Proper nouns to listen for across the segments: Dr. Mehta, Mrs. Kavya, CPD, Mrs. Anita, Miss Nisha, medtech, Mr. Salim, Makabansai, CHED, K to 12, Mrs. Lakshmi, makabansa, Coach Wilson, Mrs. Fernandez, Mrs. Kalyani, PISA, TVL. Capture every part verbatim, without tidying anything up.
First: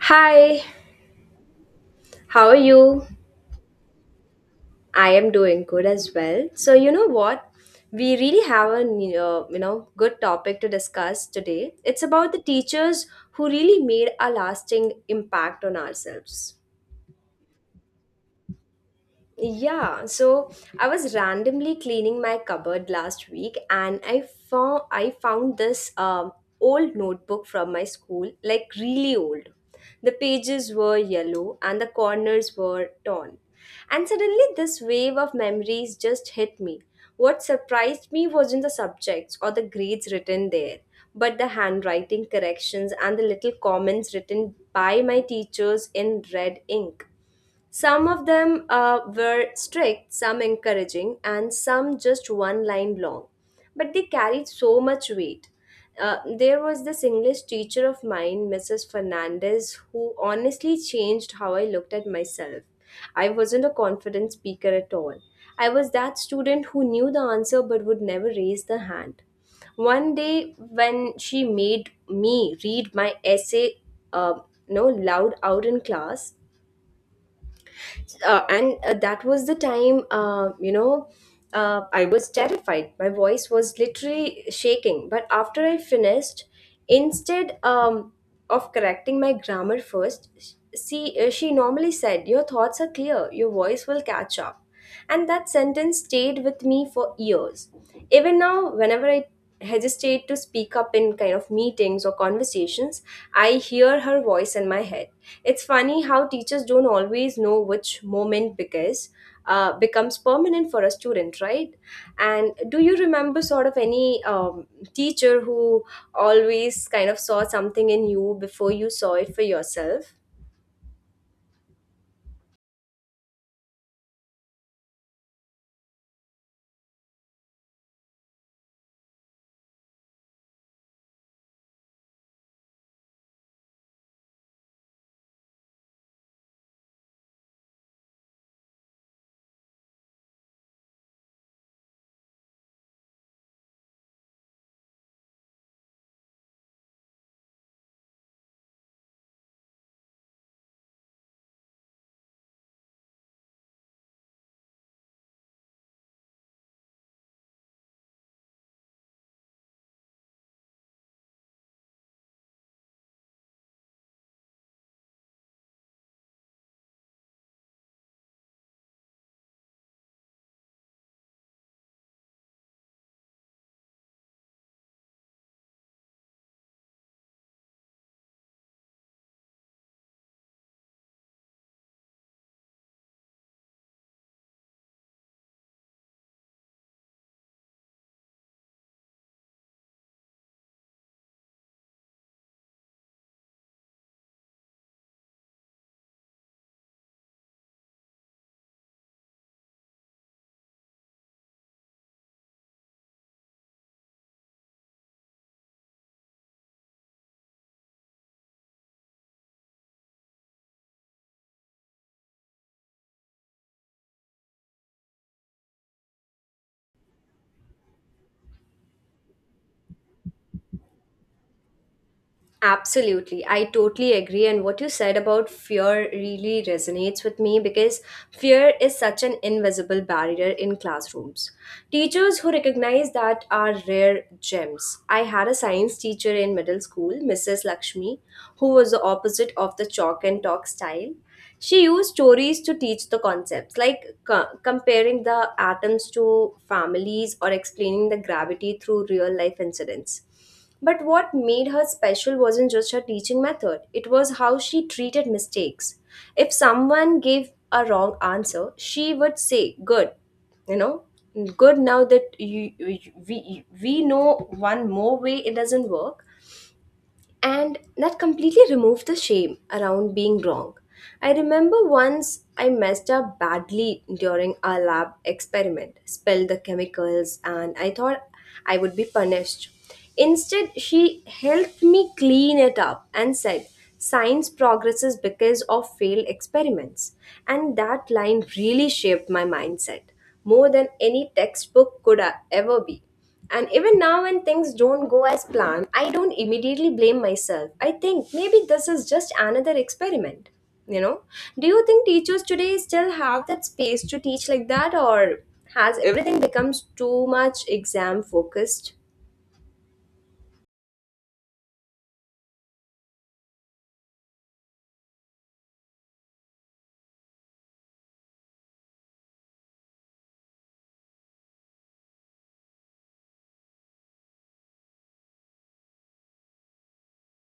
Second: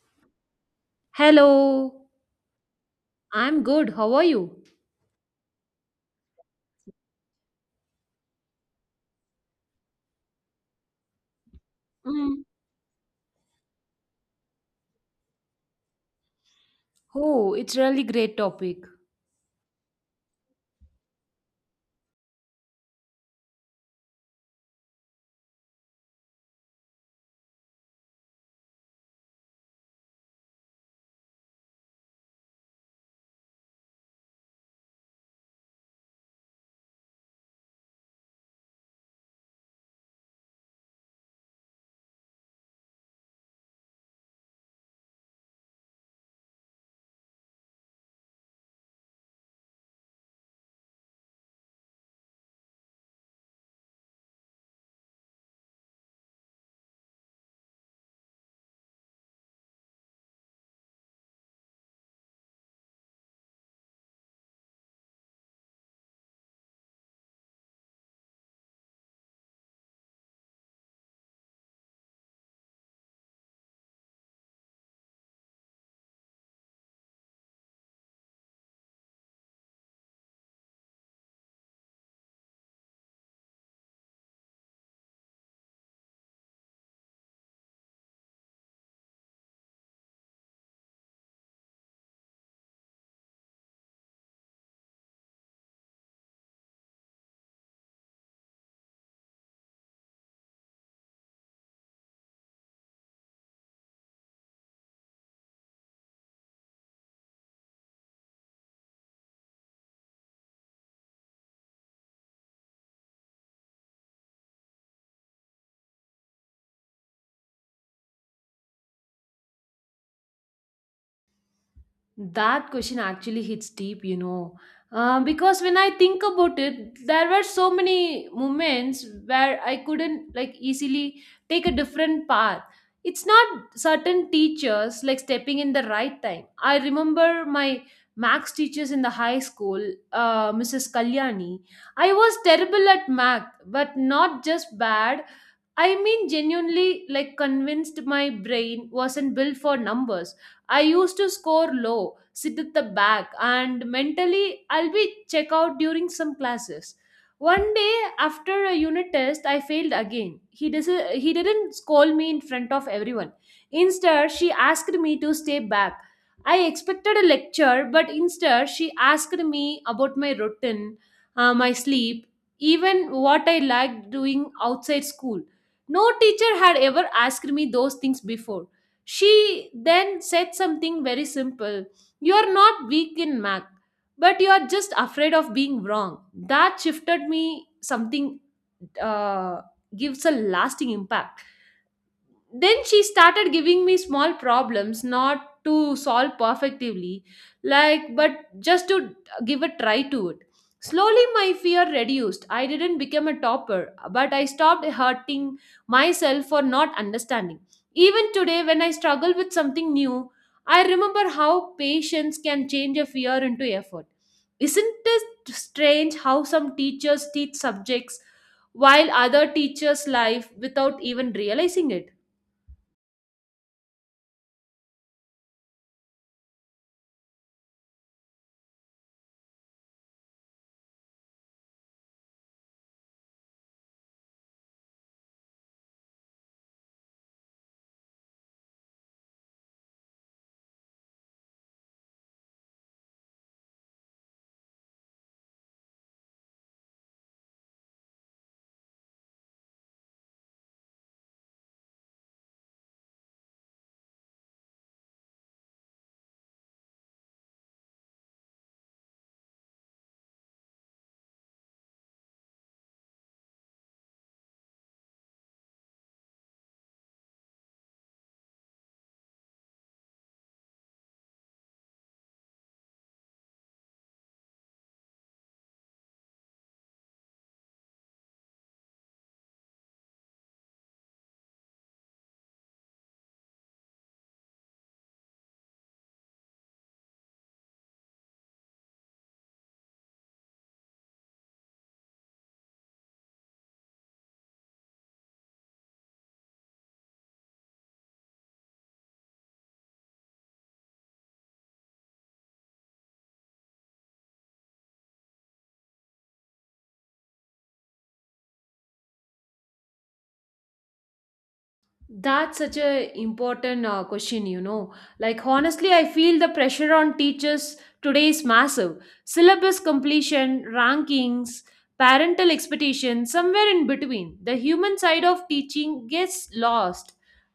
Hi, Hello, how are you? I'm good. How are you? I am doing good as well. So, you know what? We really have a uh, you know good topic to discuss today. It's about the Mm. teachers who really made a lasting impact on ourselves. Oh, it's really great topic. Yeah, so I was randomly cleaning my cupboard last week and I found I found this um, old notebook from my school, like really old. The pages were yellow and the corners were torn. And suddenly this wave of memories just hit me. What surprised me wasn't the subjects or the grades written there, but the handwriting corrections and the little comments written by my teachers in red ink. Some of them uh, were strict, some encouraging, and some just one line long. But they carried so much weight. Uh, there was this English teacher of mine, missus Fernandez, who honestly changed how I looked at myself. I wasn't a confident speaker at all. I was that student who knew the answer but would never raise the hand. One day, when she made me read my essay, uh, no, loud out in class, uh, and uh, that was the time uh, you know uh, I was terrified. My voice was literally shaking, but after I finished, instead um, of correcting my grammar first, see uh, she normally said, your thoughts are clear, your voice will catch up. And that sentence stayed with me for years. Even now, whenever I hesitate to speak up in kind of meetings or conversations, I hear her voice in my head. It's funny how teachers don't always know which moment because uh, becomes permanent for a student, right? And do you remember sort of any um, teacher who always kind of saw something in you before you saw it for yourself? That question actually hits deep, you know. Uh, because when I think about it, there were so many moments where I couldn't like easily take a different path. It's not certain teachers like stepping in the right time. I remember my max teachers in the high school, uh, Missus Kalyani. I was terrible at math, but not just bad. I mean, genuinely, like, convinced my brain wasn't built for numbers. I used to score low, sit at the back, and mentally, I'll be check out during some classes. One day after a unit test, I failed again. He, dis- he didn't scold me in front of everyone. Instead, she asked me to stay back. I expected a lecture, but instead, she asked me about my routine, uh, my sleep, even what I liked doing outside school. No teacher had ever asked me those things before. She then said something very simple. You are not weak in math, but you are just afraid of being wrong. That shifted me something, uh, gives a lasting impact. Then she started giving me small problems, not to solve perfectively, like, but just to give a try to it. Slowly my fear reduced. I didn't become a topper, but I stopped hurting myself for not understanding. Even today when I struggle with something new, I remember how patience can change a fear into effort. Isn't it strange how some teachers teach subjects while other teachers life without even realizing it? Absolutely. I totally agree. And what you said about fear really resonates with me because fear is such an invisible barrier in classrooms. Teachers who recognize that are rare gems. I had a science teacher in middle school, missus Lakshmi, who was the opposite of the chalk and talk style. She used stories to teach the concepts, like co- comparing the atoms to families, or explaining the gravity through real life incidents. But what made her special wasn't just her teaching method, it was how she treated mistakes. If someone gave a wrong answer, she would say, good, you know, good now that you, you- we, we know one more way it doesn't work. And that completely removed the shame around being wrong. I remember once I messed up badly during a lab experiment, spilled the chemicals, and I thought I would be punished. Instead, she helped me clean it up and said, science progresses because of failed experiments. And that line really shaped my mindset more than any textbook could uh, ever be. And even now, when things don't go as planned, I don't immediately blame myself. I think maybe this is just another experiment. You know, do you think teachers today still have that space to teach like that, or has everything becomes too much exam focused? That's such a important uh, question, you know. Like honestly, I feel the pressure on teachers today is massive. Syllabus completion, rankings, parental expectations, somewhere in between. The human side of teaching gets lost.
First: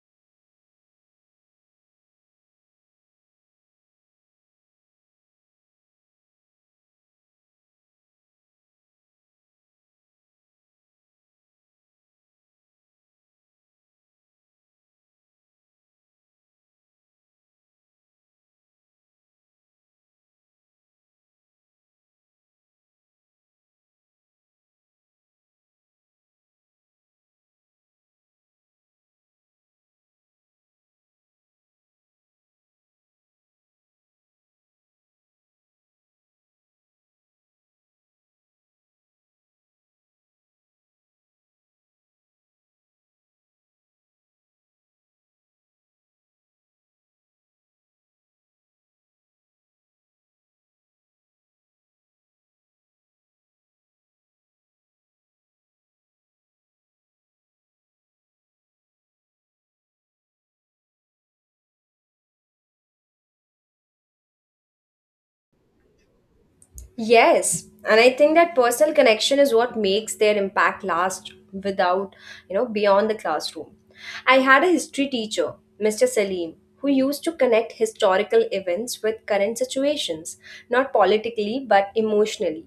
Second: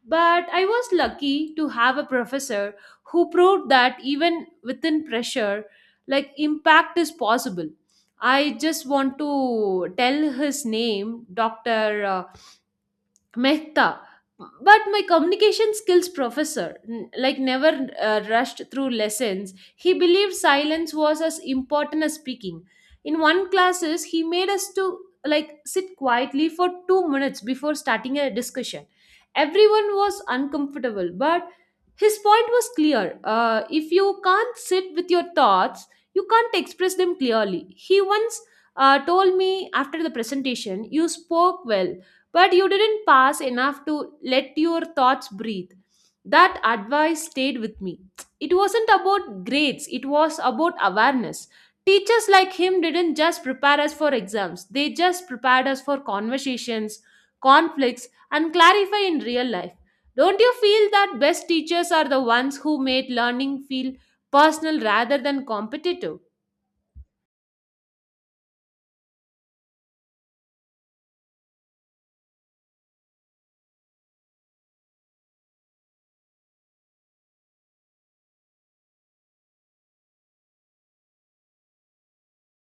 But I was lucky to have a professor who proved that even within pressure, like impact is possible. I just want to tell his name, Doctor Mehta. But my communication skills professor, n- like never uh, rushed through lessons, he believed silence was as important as speaking. In one classes, he made us to like sit quietly for two minutes before starting a discussion. Everyone was uncomfortable, but his point was clear. Uh, if you can't sit with your thoughts, you can't express them clearly. He once uh, told me after the presentation, you spoke well, but you didn't pass enough to let your thoughts breathe. That advice stayed with me. It wasn't about grades, it was about awareness. Teachers like him didn't just prepare us for exams, they just prepared us for conversations, conflicts, and clarify in real life. Don't you feel that best teachers are the ones who made learning feel personal rather than competitive? Yes, and I think that personal connection is what makes their impact last without, you know, beyond the classroom. I had a history teacher, mister Salim, who used to connect historical events with current situations, not politically but emotionally.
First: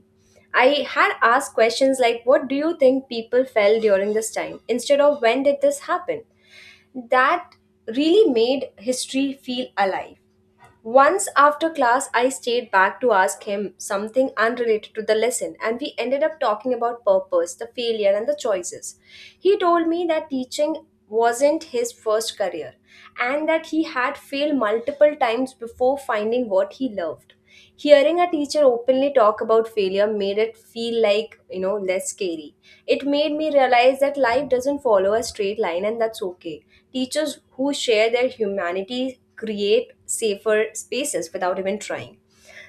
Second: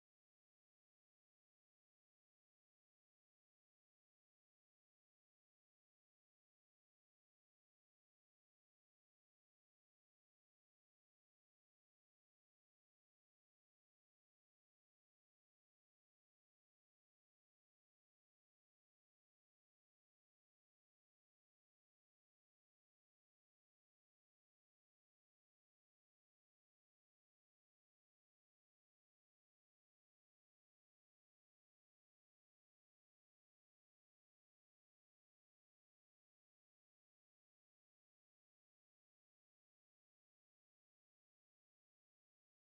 I had asked questions like, what do you think people felt during this time? Instead of, when did this happen? That really made history feel alive. Once after class, I stayed back to ask him something unrelated to the lesson, and we ended up talking about purpose, the failure, and the choices. He told me that teaching wasn't his first career and that he had failed multiple times before finding what he loved. Hearing a teacher openly talk about failure made it feel like, you know, less scary. It made me realize that life doesn't follow a straight line and that's okay. Teachers who share their humanity create safer spaces without even trying.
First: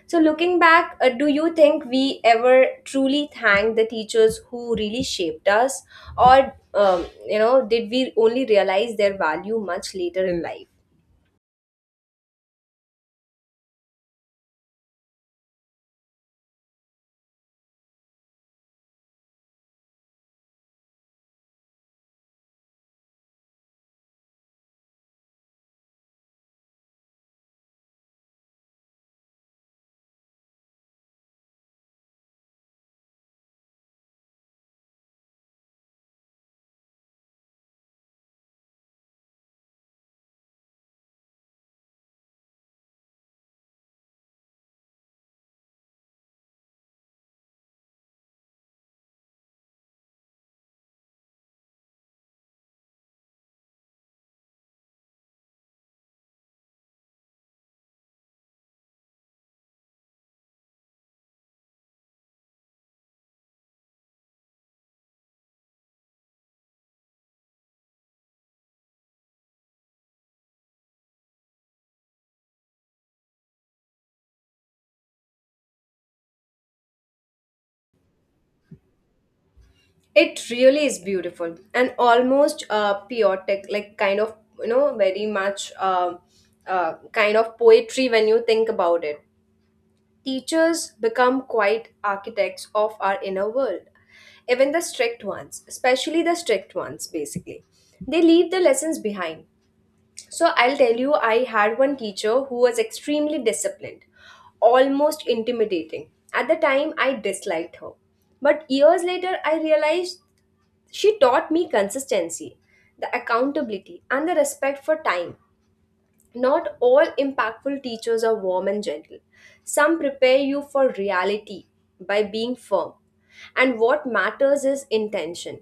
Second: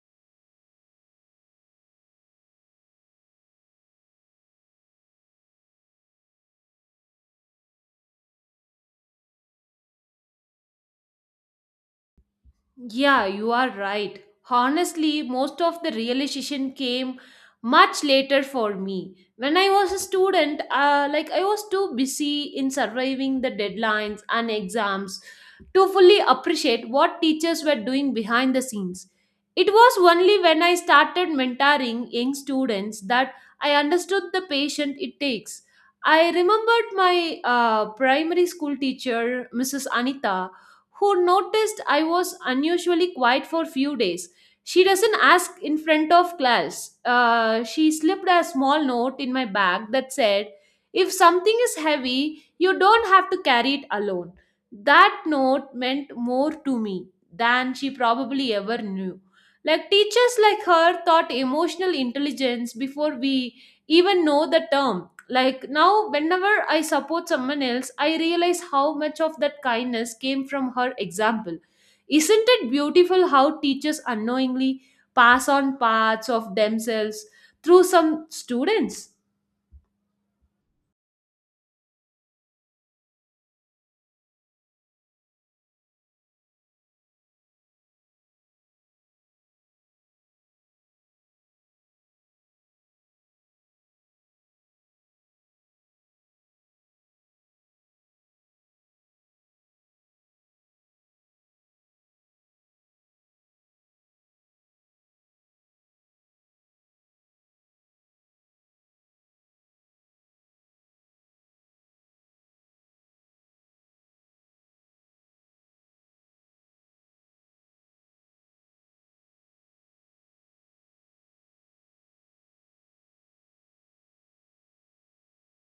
So, looking back, uh, do you think we ever truly thank the teachers who really shaped us, or um, you know, did we only realize their value much later in life? Yeah, you are right. Honestly, most of the realization came much later for me. When I was a student, uh, like I was too busy in surviving the deadlines and exams to fully appreciate what teachers were doing behind the scenes. It was only when I started mentoring young students that I understood the patience it takes. I remembered my uh, primary school teacher, Missus Anita, who noticed I was unusually quiet for few days. She doesn't ask in front of class. Uh, she slipped a small note in my bag that said, if something is heavy, you don't have to carry it alone. That note meant more to me than she probably ever knew. Like teachers like her taught emotional intelligence before we even know the term. Like now whenever I support someone else, I realize how much of that kindness came from her example. Isn't it beautiful how teachers unknowingly pass on parts of themselves through some students? It really is beautiful and almost uh, poetic, like kind of you know very much uh, uh, kind of poetry when you think about it. Teachers become quite architects of our inner world, even the strict ones, especially the strict ones. Basically, they leave the lessons behind. So I'll tell you, I had one teacher who was extremely disciplined, almost intimidating. At the time, I disliked her. But years later, I realized she taught me consistency, the accountability, and the respect for time. Not all impactful teachers are warm and gentle. Some prepare you for reality by being firm. And what matters is intention.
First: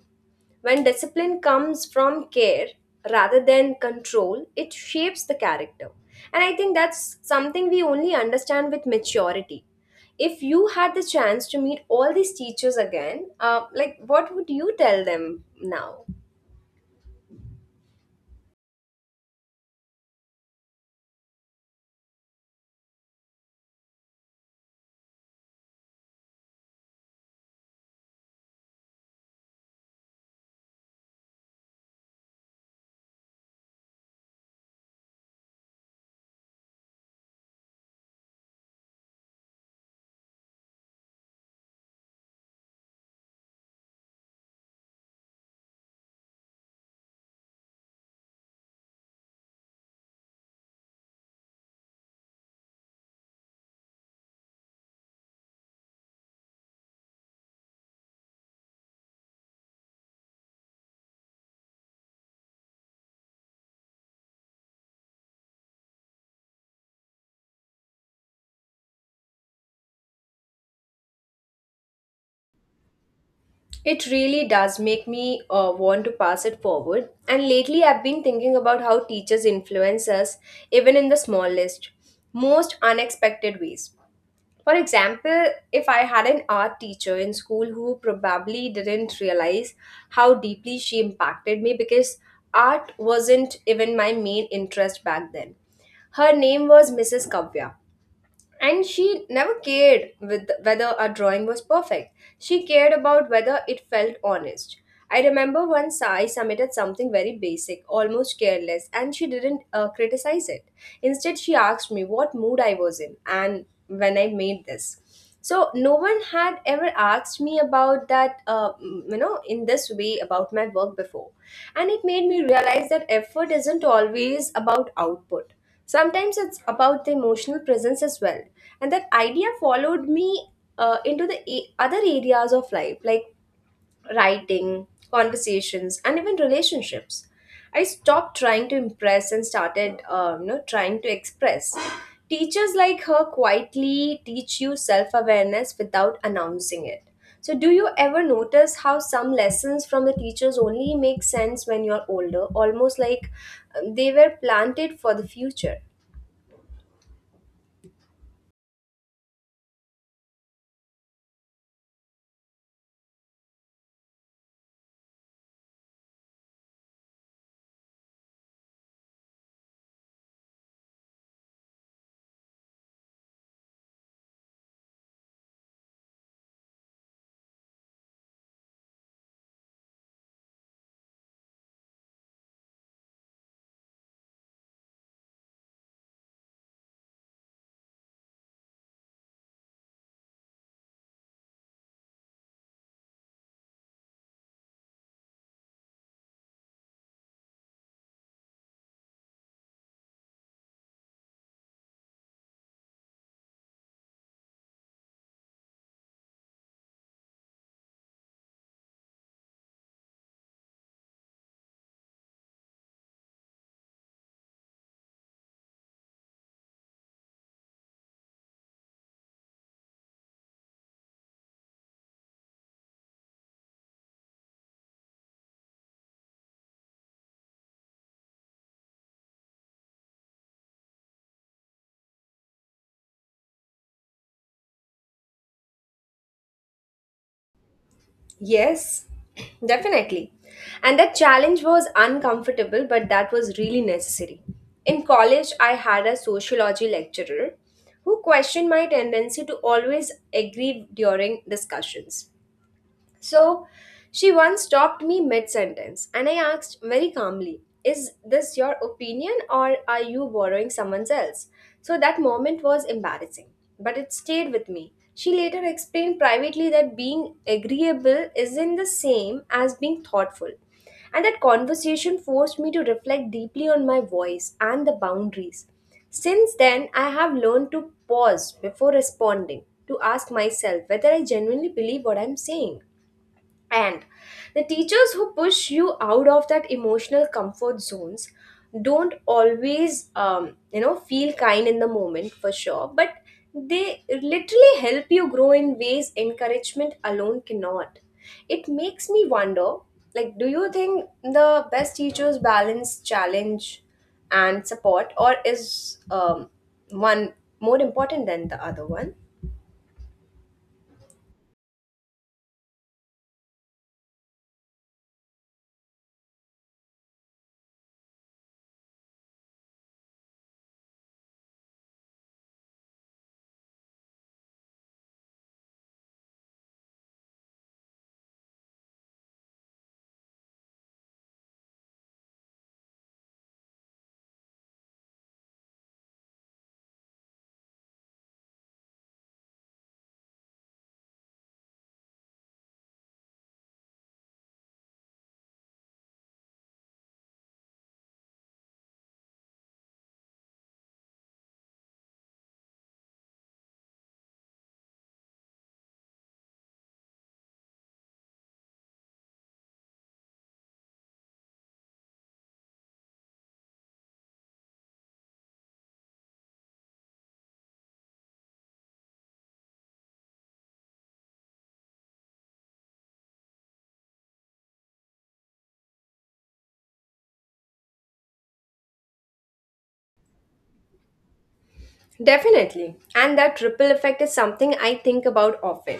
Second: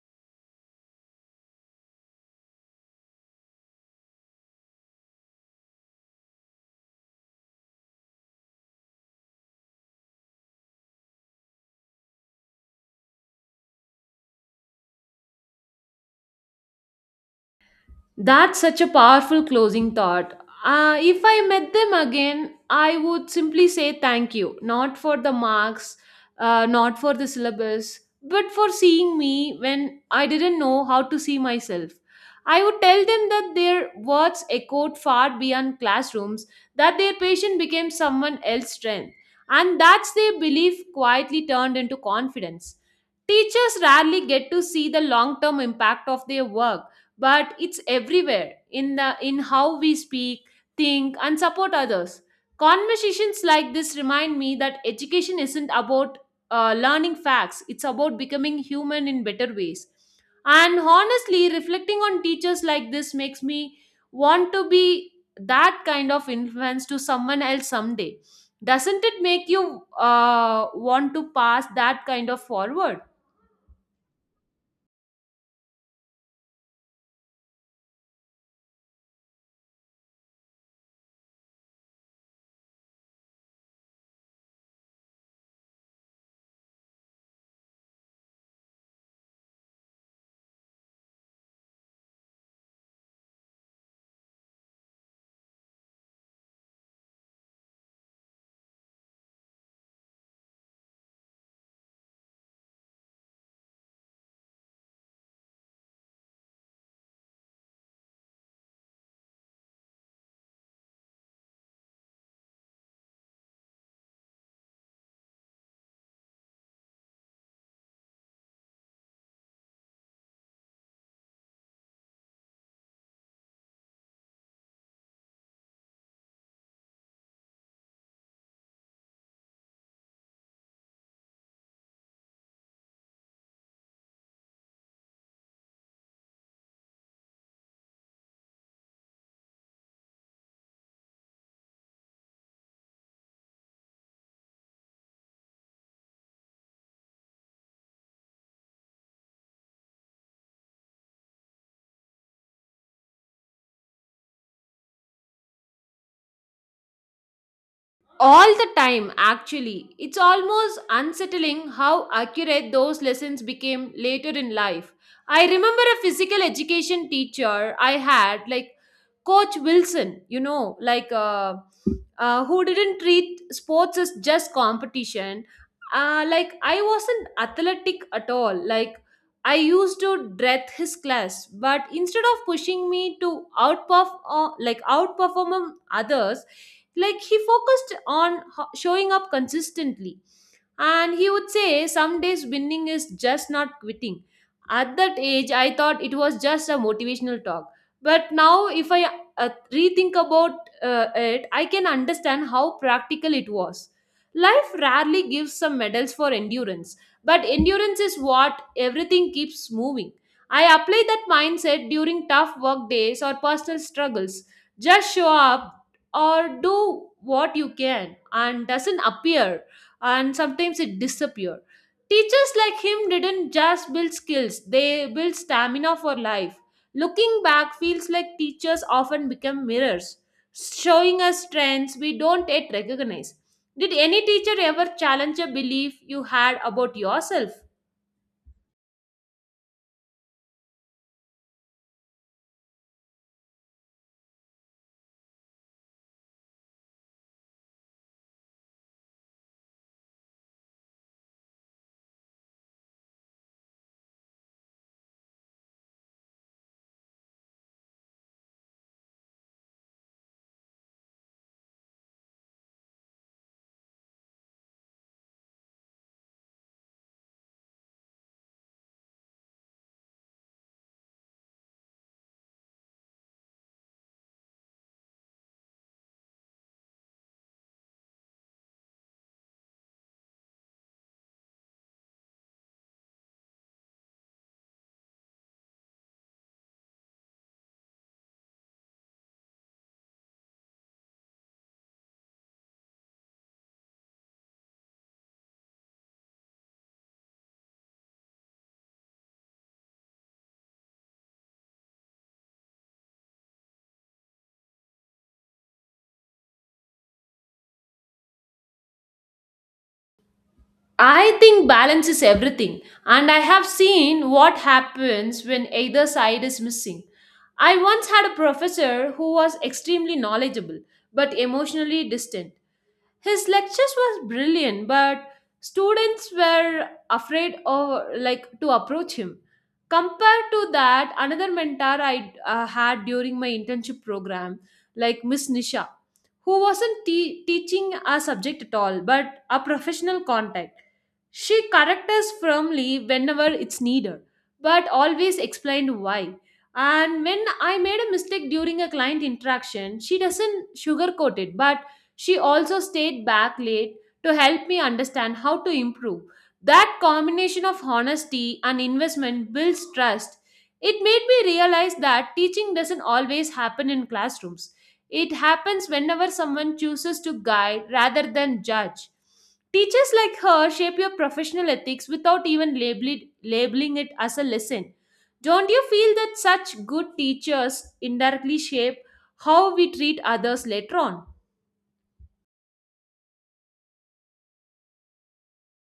When discipline comes from care rather than control, it shapes the character. And I think that's something we only understand with maturity. If you had the chance to meet all these teachers again, uh, like what would you tell them now? That's such a powerful closing thought. Uh, if I met them again, I would simply say thank you, not for the marks, uh, not for the syllabus, but for seeing me when I didn't know how to see myself. I would tell them that their words echoed far beyond classrooms, that their patient became someone else's strength, and that's their belief quietly turned into confidence. Teachers rarely get to see the long term impact of their work, but it's everywhere in the in how we speak, think, and support others. Conversations like this remind me that education isn't about uh, learning facts, it's about becoming human in better ways. And honestly, reflecting on teachers like this makes me want to be that kind of influence to someone else someday. Doesn't it make you uh, want to pass that kind of forward? It really does make me uh, want to pass it forward. And lately, I've been thinking about how teachers influence us, even in the smallest, most unexpected ways. For example, if I had an art teacher in school who probably didn't realize how deeply she impacted me because art wasn't even my main interest back then. Her name was missus Kavya. And she never cared with whether a drawing was perfect. She cared about whether it felt honest. I remember once I submitted something very basic, almost careless, and she didn't uh, criticize it. Instead, she asked me what mood I was in and when I made this. So no one had ever asked me about that, uh, you know in this way about my work before. And it made me realize that effort isn't always about output. Sometimes it's about the emotional presence as well. And that idea followed me uh, into the a- other areas of life, like writing, conversations, and even relationships. I stopped trying to impress and started, uh, you know, trying to express. Teachers like her quietly teach you self-awareness without announcing it. So, do you ever notice how some lessons from the teachers only make sense when you're older, almost like um, they were planted for the future? All the time, actually. It's almost unsettling how accurate those lessons became later in life. I remember a physical education teacher I had, like Coach Wilson, you know, like uh, uh, who didn't treat sports as just competition. Uh, like I wasn't athletic at all. Like I used to dread his class, but instead of pushing me to outperform, uh, like outperform others, like he focused on ho- showing up consistently. And he would say, some days winning is just not quitting. At that age, I thought it was just a motivational talk. But now, if I uh, rethink about uh, it, I can understand how practical it was. Life rarely gives some medals for endurance, but endurance is what everything keeps moving. I apply that mindset during tough work days or personal struggles. Just show up or do what you can and doesn't appear and sometimes it disappear. Teachers like him didn't just build skills, they built stamina for life. Looking back feels like teachers often become mirrors showing us trends we don't yet recognize. Did any teacher ever challenge a belief you had about yourself? Yes, definitely. And that challenge was uncomfortable, but that was really necessary. In college, I had a sociology lecturer who questioned my tendency to always agree during discussions. So she once stopped me mid sentence and I asked very calmly, is this your opinion or are you borrowing someone's else?" So that moment was embarrassing, but it stayed with me. She later explained privately that being agreeable isn't the same as being thoughtful. And that conversation forced me to reflect deeply on my voice and the boundaries. Since then, I have learned to pause before responding, to ask myself whether I genuinely believe what I'm saying. And the teachers who push you out of that emotional comfort zones don't always, um, you know, feel kind in the moment for sure, but they literally help you grow in ways encouragement alone cannot. It makes me wonder like, do you think the best teachers balance challenge and support, or is um, one more important than the other one? I think balance is everything, and I have seen what happens when either side is missing. I once had a professor who was extremely knowledgeable but emotionally distant. His lectures were brilliant, but students were afraid of like to approach him. Compared to that, another mentor I uh, had during my internship program, like Miss Nisha, who wasn't te- teaching a subject at all, but a professional contact. She corrected us firmly whenever it's needed, but always explained why. And when I made a mistake during a client interaction, she doesn't sugarcoat it, but she also stayed back late to help me understand how to improve. That combination of honesty and investment builds trust. It made me realize that teaching doesn't always happen in classrooms. It happens whenever someone chooses to guide rather than judge. Teachers like her shape your professional ethics without even label- labeling it as a lesson. Don't you feel that such good teachers indirectly shape how we treat others later on? Definitely. And that ripple effect is something I think about often.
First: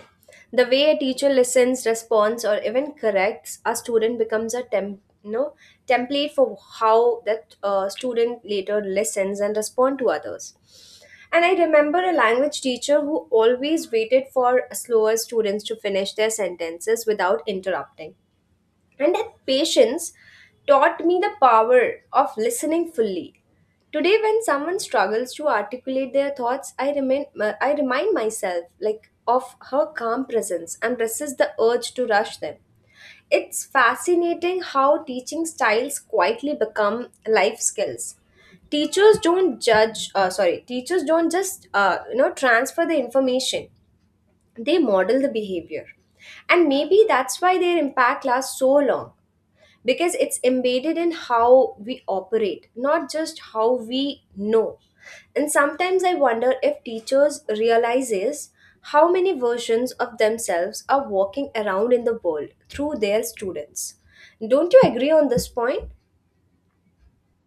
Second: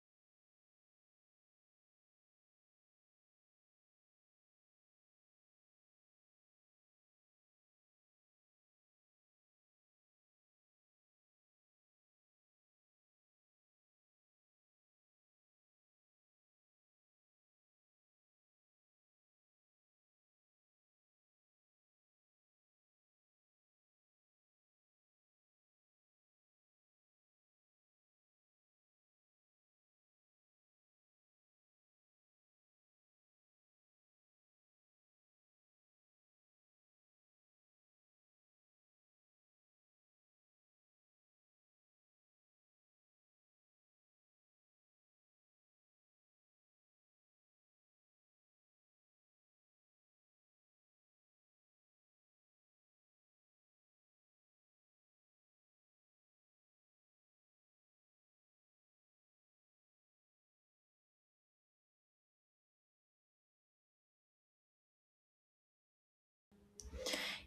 The way a teacher listens, responds, or even corrects a student becomes a temp, you know, template for how that uh, student later listens and respond to others. And I remember a language teacher who always waited for slower students to finish their sentences without interrupting. And that patience taught me the power of listening fully. Today, when someone struggles to articulate their thoughts, I remain I remind myself like of her calm presence and resist the urge to rush them. It's fascinating how teaching styles quietly become life skills. Teachers don't judge, uh, sorry, teachers don't just uh, you know transfer the information; they model the behavior, and maybe that's why their impact lasts so long because it's embedded in how we operate, not just how we know. And sometimes I wonder if teachers realizes how many versions of themselves are walking around in the world through their students. Don't you agree on this point?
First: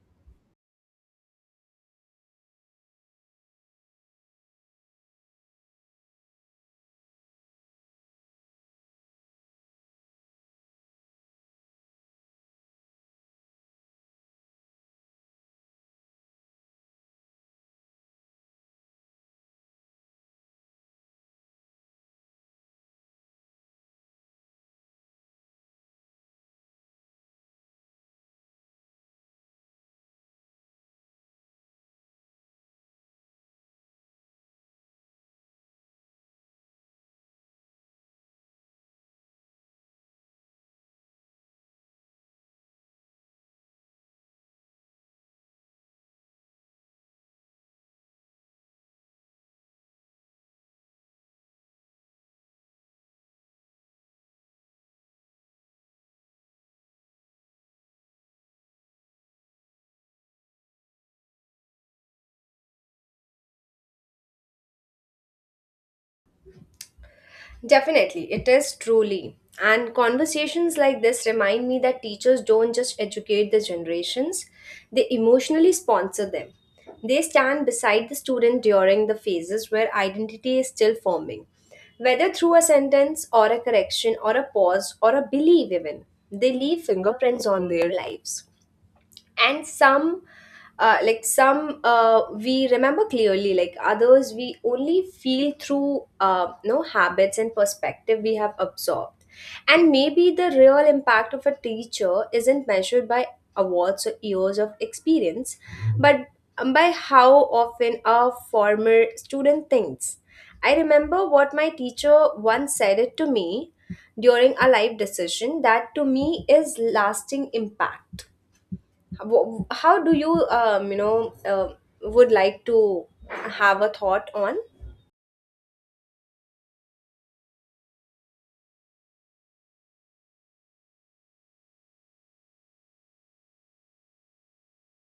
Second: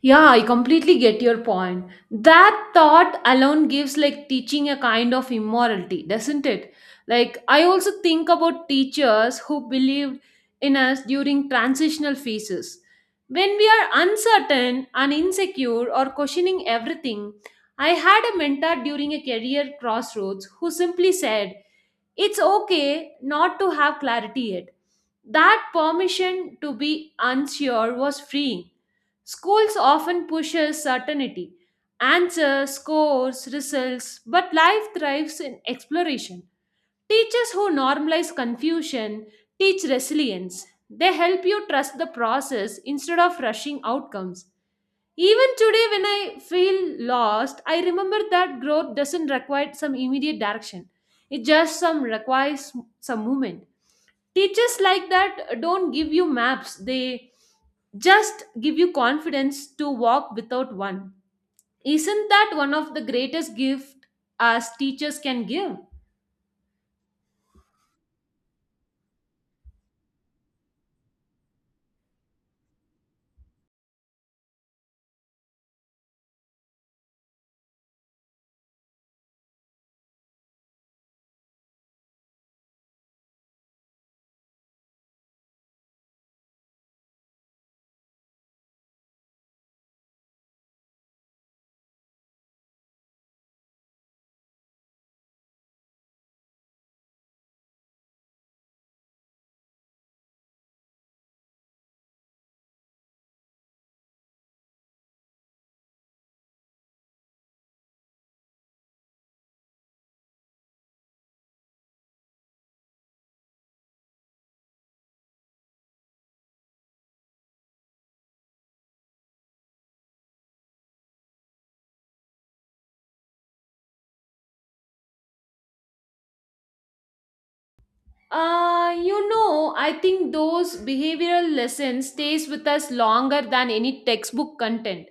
Yeah, I completely get your point. That thought alone gives like teaching a kind of immorality, doesn't it? Like, I also think about teachers who believed in us during transitional phases. When we are uncertain and insecure or questioning everything, I had a mentor during a career crossroads who simply said, it's okay not to have clarity yet. That permission to be unsure was freeing. Schools often pushes certainty, answers, scores, results, but life thrives in exploration. Teachers who normalize confusion teach resilience. They help you trust the process instead of rushing outcomes. Even today, when I feel lost, I remember that growth doesn't require some immediate direction. It just some requires some movement. Teachers like that don't give you maps, they just give you confidence to walk without one. Isn't that one of the greatest gift as teachers can give? Definitely, it is truly. And conversations like this remind me that teachers don't just educate the generations, they emotionally sponsor them. They stand beside the student during the phases where identity is still forming, whether through a sentence or a correction or a pause or a belief, even. They leave fingerprints on their lives and some uh, like some uh, we remember clearly, like others we only feel through uh, no habits and perspective we have absorbed. And maybe the real impact of a teacher isn't measured by awards or years of experience, but by how often a former student thinks, I remember what my teacher once said it to me during a life decision. That to me is lasting impact. Wh- How do you, um, you know, um would like to have a thought on? Uh, you know, I think those behavioral lessons stays with us longer than any textbook content.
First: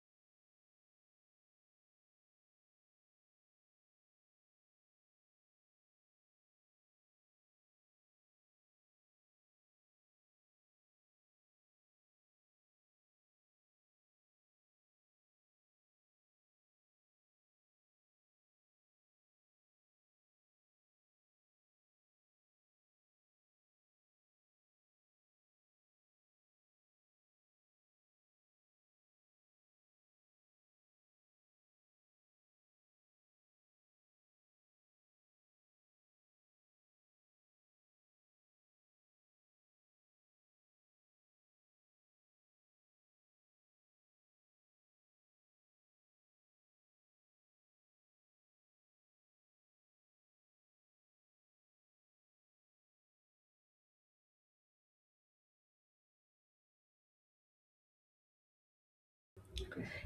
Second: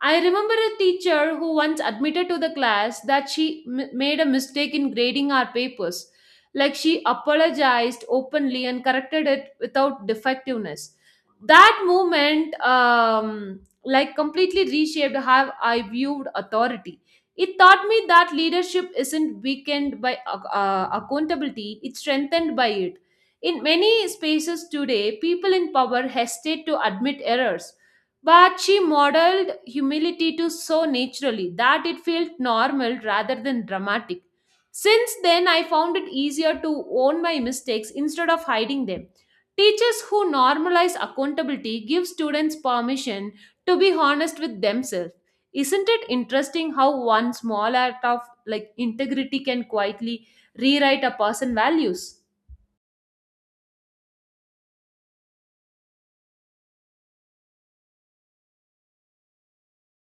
I remember a teacher who once admitted to the class that she m- made a mistake in grading our papers. Like she apologized openly and corrected it without defectiveness. That moment, um, like, completely reshaped how I viewed authority. It taught me that leadership isn't weakened by ac- uh, accountability, it's strengthened by it. In many spaces today, people in power hesitate to admit errors, but she modeled humility to so naturally that it felt normal rather than dramatic. Since then, I found it easier to own my mistakes instead of hiding them. Teachers who normalize accountability give students permission to be honest with themselves. Isn't it interesting how one small act of like integrity can quietly rewrite a person's values?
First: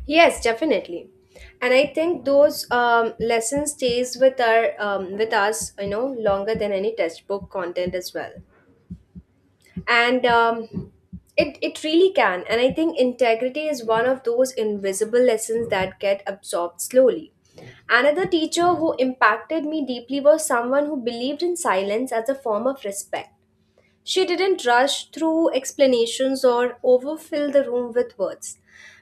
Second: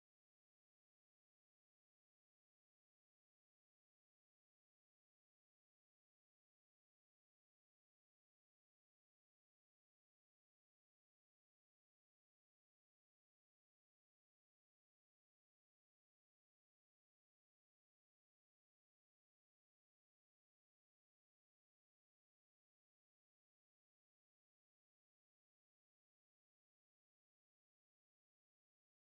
Yes, definitely. And I think those um, lessons stays with our um, with us, you know, longer than any textbook content as well. And um, it it really can. And I think integrity is one of those invisible lessons that get absorbed slowly. Another teacher who impacted me deeply was someone who believed in silence as a form of respect. She didn't rush through explanations or overfill the room with words.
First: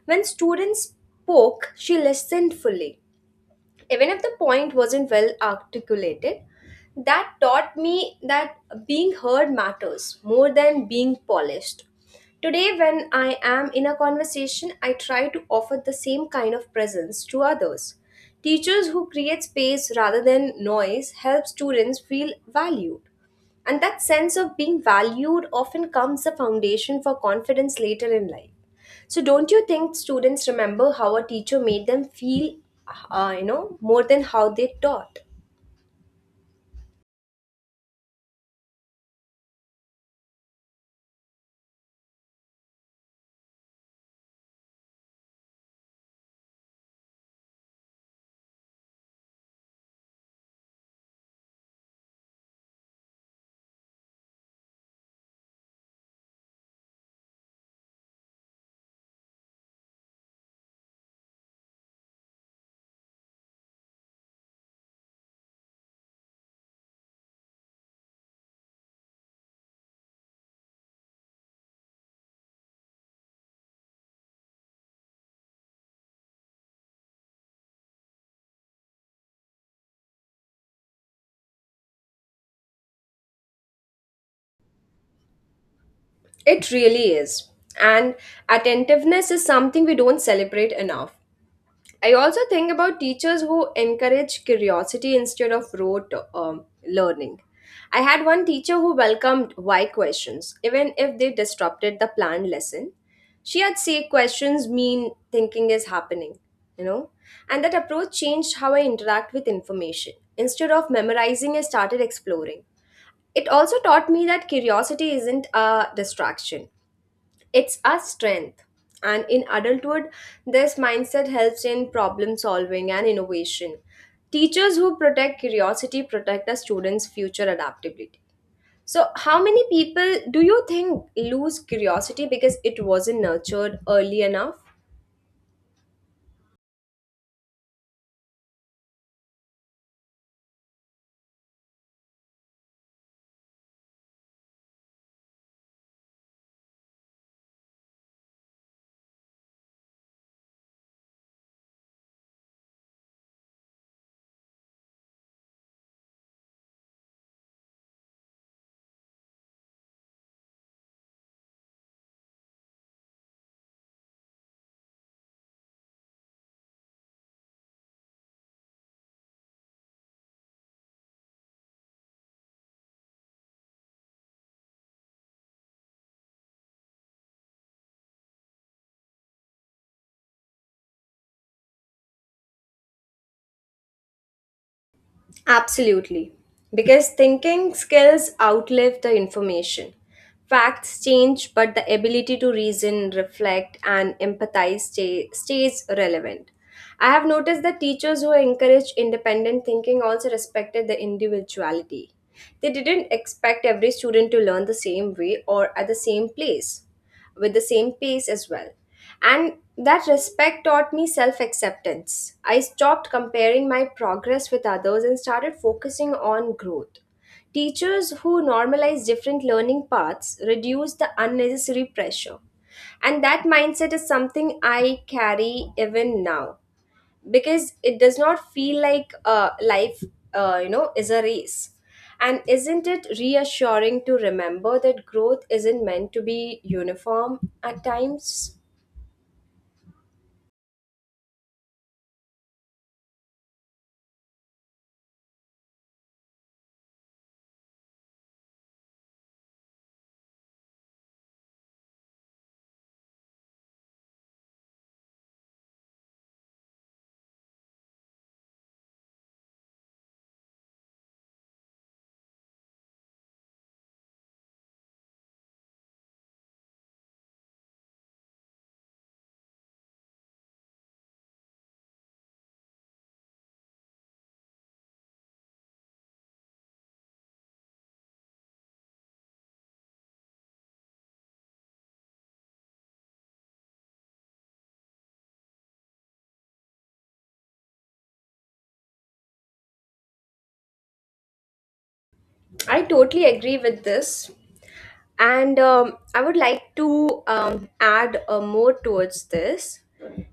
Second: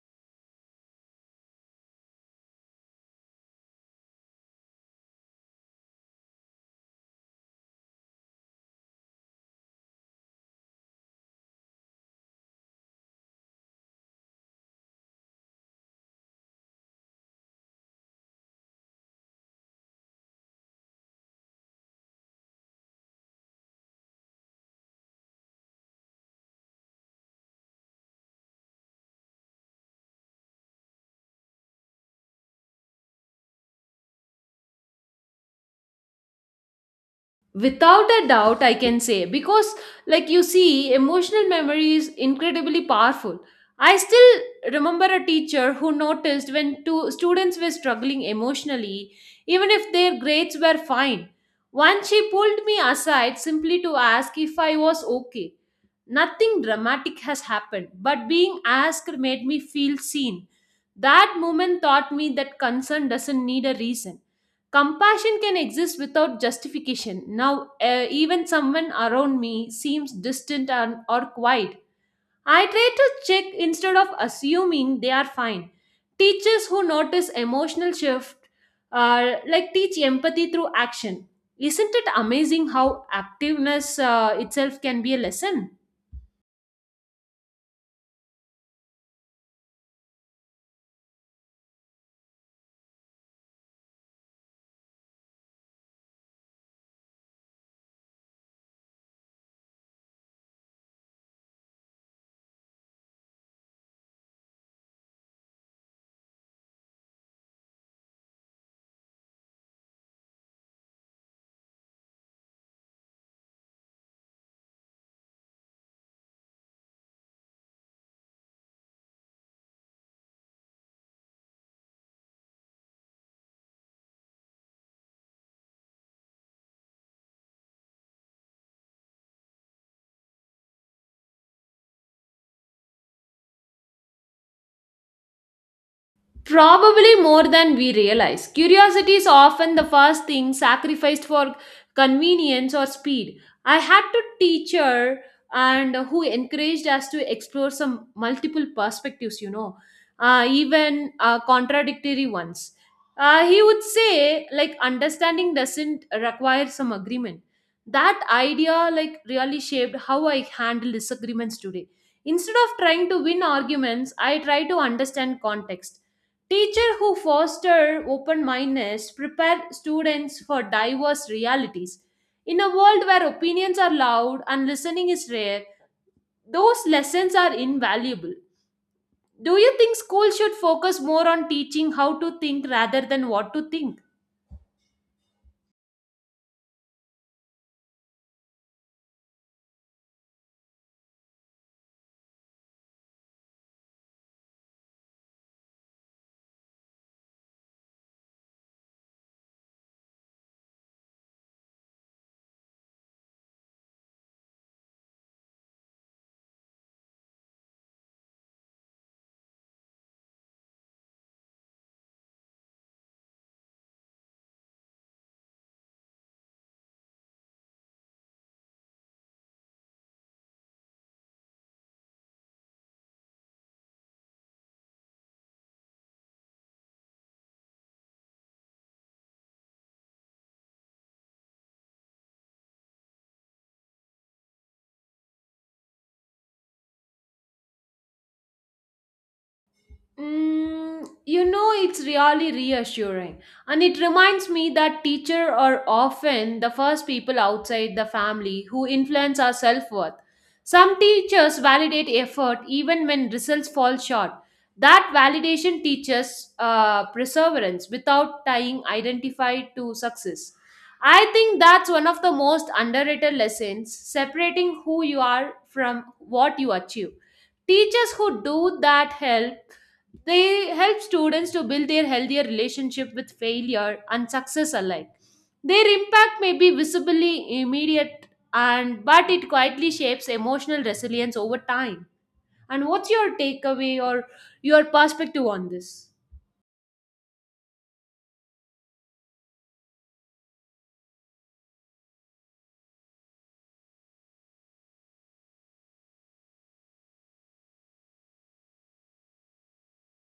When students spoke, she listened fully. Even if the point wasn't well articulated, that taught me that being heard matters more than being polished. Today, when I am in a conversation, I try to offer the same kind of presence to others. Teachers who create space rather than noise help students feel valued. And that sense of being valued often comes the foundation for confidence later in life. So don't you think students remember how a teacher made them feel, uh, you know, more than how they taught? Without a doubt I can say, because like you see, emotional memory is incredibly powerful. I still remember a teacher who noticed when two students were struggling emotionally, even if their grades were fine. Once she pulled me aside simply to ask if I was okay. Nothing dramatic has happened, but being asked made me feel seen. That moment taught me that concern doesn't need a reason. Compassion can exist without justification. Now, uh, even someone around me seems distant and, or quiet. I try to check instead of assuming they are fine. Teachers who notice emotional shift uh, like teach empathy through action. Isn't it amazing how activeness uh, itself can be a lesson? It really is. And attentiveness is something we don't celebrate enough. I also think about teachers who encourage curiosity instead of rote um, learning. I had one teacher who welcomed why questions, even if they disrupted the planned lesson. She had say questions mean thinking is happening, you know, and that approach changed how I interact with information. Instead of memorizing, I started exploring. It also taught me that curiosity isn't a distraction. It's our strength. And in adulthood, this mindset helps in problem solving and innovation. Teachers who protect curiosity protect the students' future adaptability. So, how many people do you think lose curiosity because it wasn't nurtured early enough? Probably more than we realize. Curiosity is often the first thing sacrificed for convenience or speed. I had to teacher and who encouraged us to explore some multiple perspectives, you know, uh, even uh, contradictory ones. Uh, he would say, like, understanding doesn't require some agreement. That idea, like, really shaped how I handle disagreements today. Instead of trying to win arguments, I try to understand context. Teacher who foster open-mindedness prepare students for diverse realities. In a world where opinions are loud and listening is rare, those lessons are invaluable. Do you think schools should focus more on teaching how to think rather than what to think? Absolutely. Because thinking skills outlive the information. Facts change, but the ability to reason, reflect, and empathize stay, stays relevant. I have noticed that teachers who encourage independent thinking also respected the individuality. They didn't expect every student to learn the same way or at the same place, with the same pace as well. And that respect taught me self acceptance. I stopped comparing my progress with others and started focusing on growth. Teachers who normalize different learning paths reduce the unnecessary pressure. And that mindset is something I carry even now because it does not feel like uh, life, uh, you know, is a race. And isn't it reassuring to remember that growth isn't meant to be uniform at times? Mm, you know, it's really reassuring. And it reminds me that teachers are often the first people outside the family who influence our self worth. Some teachers validate effort even when results fall short. That validation teaches uh, perseverance without tying identified to success. I think that's one of the most underrated lessons, separating who you are from what you achieve. Teachers who do that help They help students to build their healthier relationship with failure and success alike. Their impact may be visibly immediate and but it quietly shapes emotional resilience over time. And what's your takeaway or your perspective on this? I totally agree with this. And um, I would like to um, add uh, more towards this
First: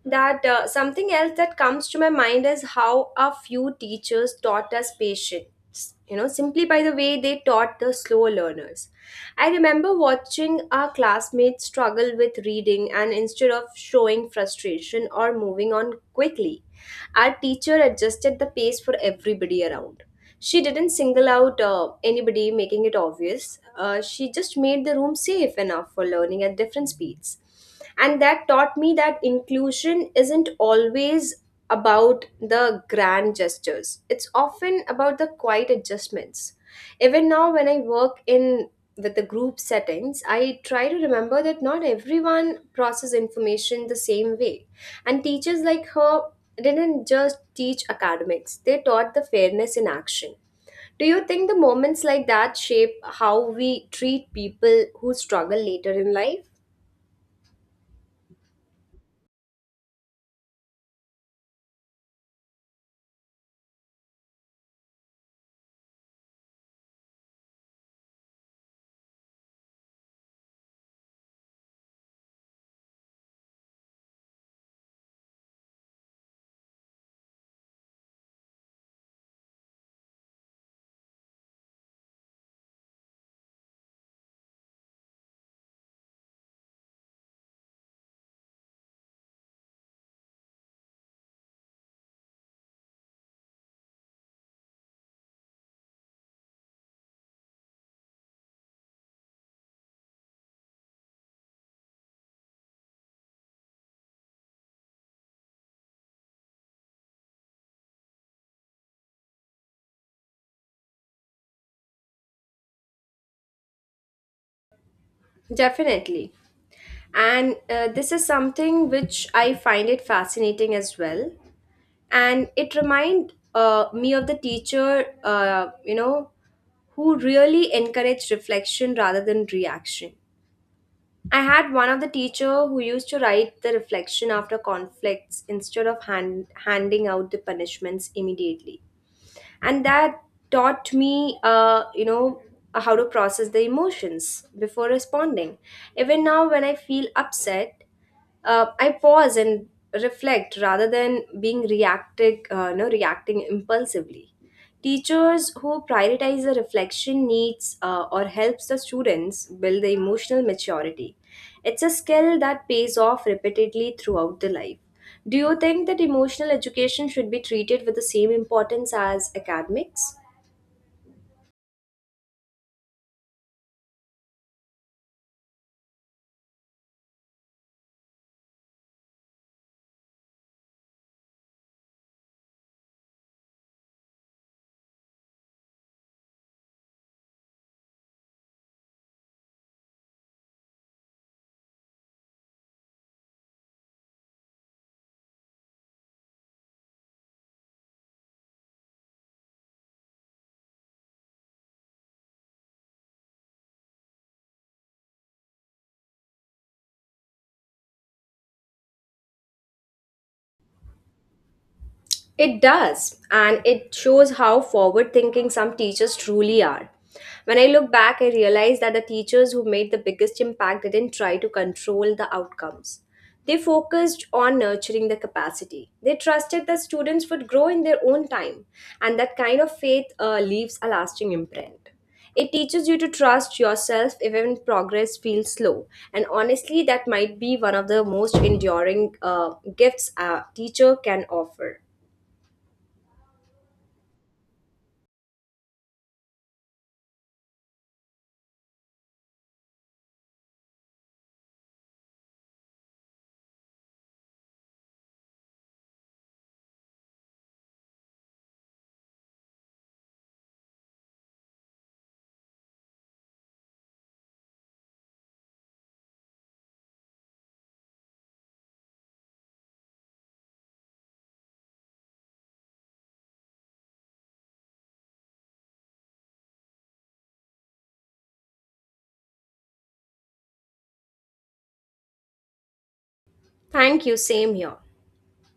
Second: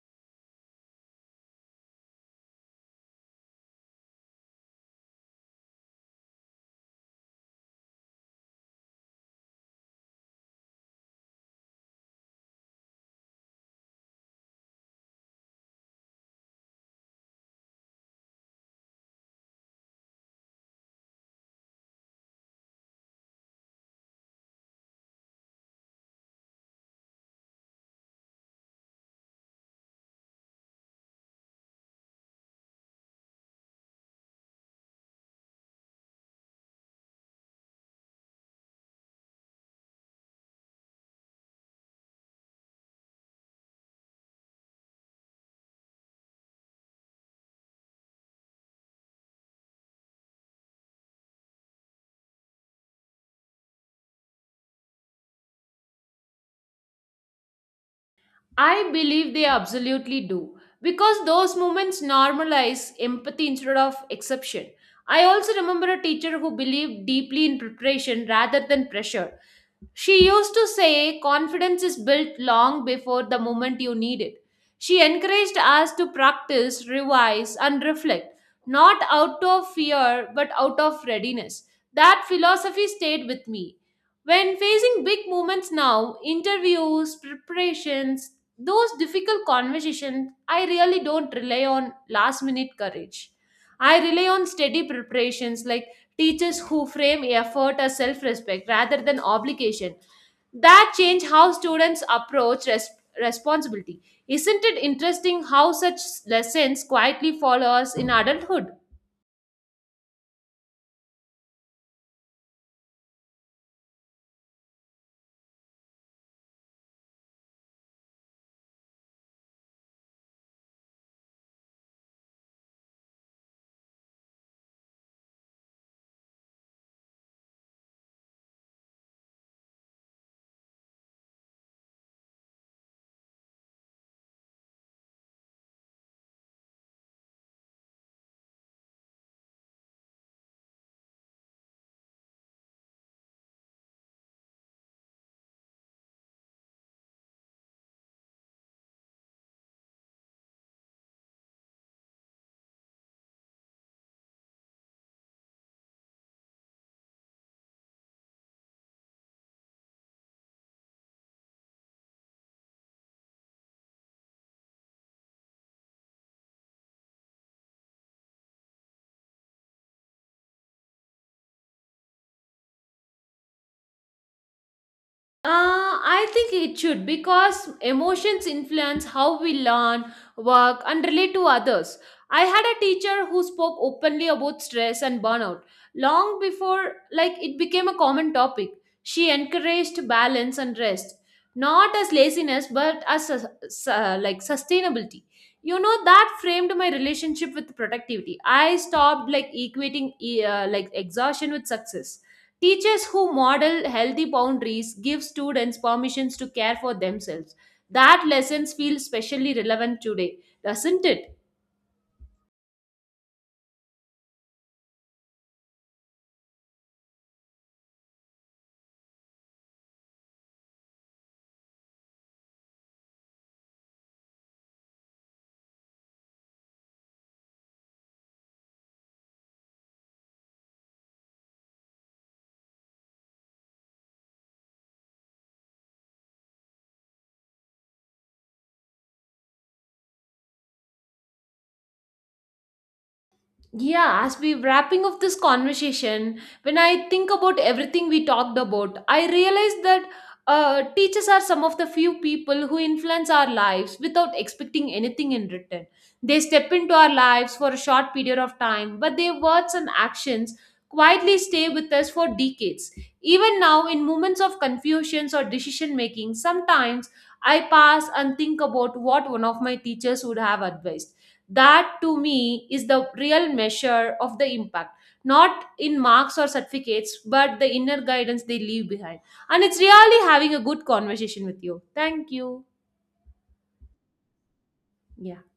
that uh, something else that comes to my mind is how a few teachers taught us patience, you know, simply by the way they taught the slow learners. I remember watching our classmates struggle with reading, and instead of showing frustration or moving on quickly, our teacher adjusted the pace for everybody around. She didn't single out uh, anybody, making it obvious. Uh, she just made the room safe enough for learning at different speeds. And that taught me that inclusion isn't always about the grand gestures, it's often about the quiet adjustments. Even now, when I work in with the group settings, I try to remember that not everyone processes information the same way, and teachers like her didn't just teach academics, they taught the fairness in action. Do you think the moments like that shape how we treat people who struggle later in life? I believe they absolutely do, because those moments normalize empathy instead of exception. I also remember a teacher who believed deeply in preparation rather than pressure. She used to say confidence is built long before the moment you need it. She encouraged us to practice, revise, and reflect, not out of fear but out of readiness. That philosophy stayed with me. When facing big moments now, interviews, preparations, those difficult conversations, I really don't rely on last minute courage. I rely on steady preparations, like teachers who frame effort as self respect rather than obligation. That change how students approach res- responsibility. Isn't it interesting how such lessons quietly follow us in adulthood? Definitely. And uh, this is something which I find it fascinating as well. And it remind uh, me of the teacher, uh, you know, who really encouraged reflection rather than reaction. I had one of the teacher who used to write the reflection after conflicts instead of hand, handing out the punishments immediately. And that taught me, uh, you know, how to process the emotions before responding. Even now, when I feel upset, uh, I pause and reflect rather than being reactive, uh, no, reacting impulsively. Teachers who prioritize the reflection needs uh, or helps the students build the emotional maturity. It's a skill that pays off repeatedly throughout the life. Do you think that emotional education should be treated with the same importance as academics? Uh, I think it should, because emotions influence how we learn, work, and relate to others. I had a teacher who spoke openly about stress and burnout long before like it became a common topic. She encouraged balance and rest, not as laziness but as sus- su- like sustainability. You know, that framed my relationship with productivity. I stopped like equating e- uh, like exhaustion with success. Teachers who model healthy boundaries give students permissions to care for themselves. That lessons feel specially relevant today, doesn't it? It does, and it shows how forward thinking some teachers truly are. When I look back, I realize that the teachers who made the biggest impact didn't try to control the outcomes. They focused on nurturing the capacity. They trusted that students would grow in their own time, and that kind of faith uh, leaves a lasting imprint. It teaches you to trust yourself even when progress feels slow. And honestly, that might be one of the most enduring uh, gifts a teacher can offer. Yeah, as we wrapping of this conversation, when I think about everything we talked about, I realize that uh, teachers are some of the few people who influence our lives without expecting anything in return. They step into our lives for a short period of time, but their words and actions quietly stay with us for decades. Even now, in moments of confusions or decision making, sometimes I pass and think about what one of my teachers would have advised. That to me is the real measure of the impact, not in marks or certificates but the inner guidance they leave behind. And it's really having a good conversation with you. Thank you. Thank you, same here. Yeah.